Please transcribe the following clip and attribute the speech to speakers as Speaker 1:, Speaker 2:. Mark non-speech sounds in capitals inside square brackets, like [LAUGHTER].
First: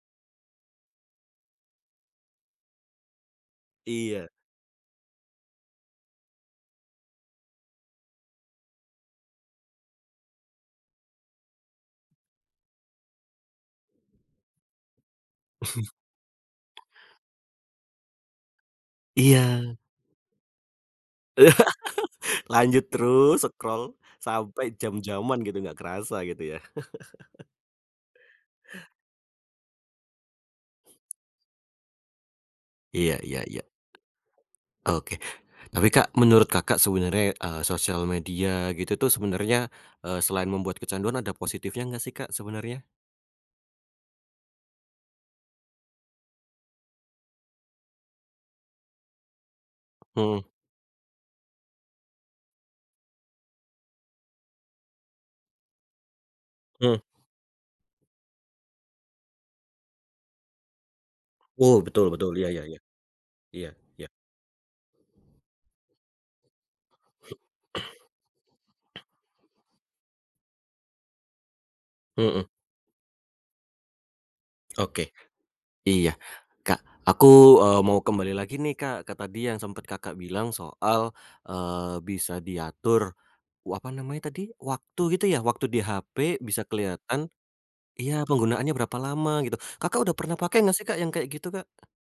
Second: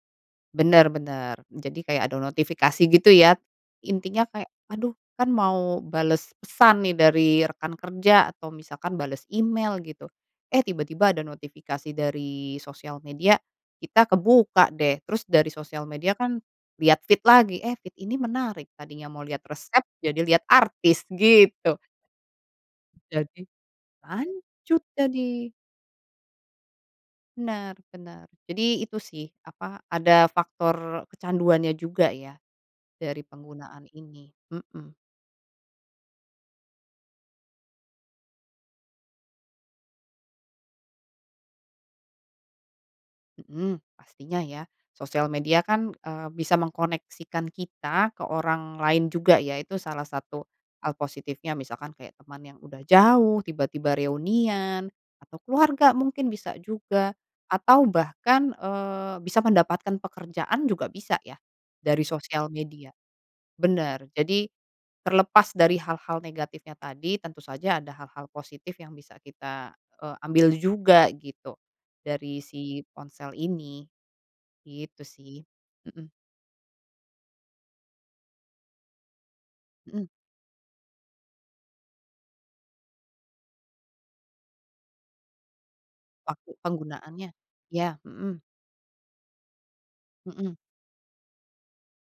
Speaker 1: Bener bener jadi kayak ada notifikasi gitu ya. Intinya
Speaker 2: Iya.
Speaker 1: kayak aduh kan mau bales pesan nih dari rekan kerja atau misalkan bales email gitu, eh tiba-tiba ada notifikasi dari sosial media, kita kebuka deh, terus dari sosial
Speaker 2: [CHUCKLES]
Speaker 1: media kan liat feed lagi, eh feed ini menarik, tadinya mau liat
Speaker 2: Iya.
Speaker 1: resep jadi liat artis, gitu.
Speaker 2: [LAUGHS] Lanjut
Speaker 1: Jadi
Speaker 2: terus scroll sampai
Speaker 1: lanjut
Speaker 2: jam-jaman
Speaker 1: jadi.
Speaker 2: gitu ga kerasa gitu ya. [CHUCKLES]
Speaker 1: Bener bener jadi itu sih apa, ada faktor kecanduannya juga ya
Speaker 2: Iya
Speaker 1: dari
Speaker 2: iya iya.
Speaker 1: penggunaan ini, mhm.
Speaker 2: Oke, tapi Kak menurut Kakak sebenernya, eee, sosial media gitu tuh sebenernya, eee, selain membuat kecanduan ada positifnya gak sih Kak sebenernya?
Speaker 1: Mhm, pastinya ya, sosial media kan, eee, bisa mengkoneksikan kita ke orang lain juga ya itu salah
Speaker 2: Mhm.
Speaker 1: satu hal positifnya, misalkan kayak teman yang udah jauh, tiba-tiba reunian, atau keluarga mungkin bisa
Speaker 2: Mmm.
Speaker 1: juga. Atau bahkan, eee, bisa mendapatkan pekerjaan juga bisa ya
Speaker 2: Oh
Speaker 1: dari
Speaker 2: betul betul betul, iya
Speaker 1: sosial
Speaker 2: iya iya.
Speaker 1: media.
Speaker 2: Iya,
Speaker 1: Bener,
Speaker 2: iya.
Speaker 1: jadi terlepas dari hal-hal negatifnya tadi tentu saja ada hal-hal positif yang
Speaker 2: [CLEARS THROAT]
Speaker 1: bisa kita, eee, ambil juga gitu dari
Speaker 2: Mhm.
Speaker 1: si ponsel ini, gitu
Speaker 2: Oke,
Speaker 1: sih, mhm.
Speaker 2: iya. Kak aku, eee, mau kembali lagi nih Kak ke tadi yang sempet
Speaker 1: Mhm.
Speaker 2: Kakak bilang soal, eee, bisa diatur wa apa namanya tadi, waktu gitu ya, waktu di HP
Speaker 1: Waktu
Speaker 2: bisa kelihatan
Speaker 1: penggunaannya, iya,
Speaker 2: iya
Speaker 1: mhm.
Speaker 2: penggunaannya berapa lama gitu, Kakak udah pernah
Speaker 1: Mhm.
Speaker 2: pakai gak sih Kak yang kayak gitu Kak?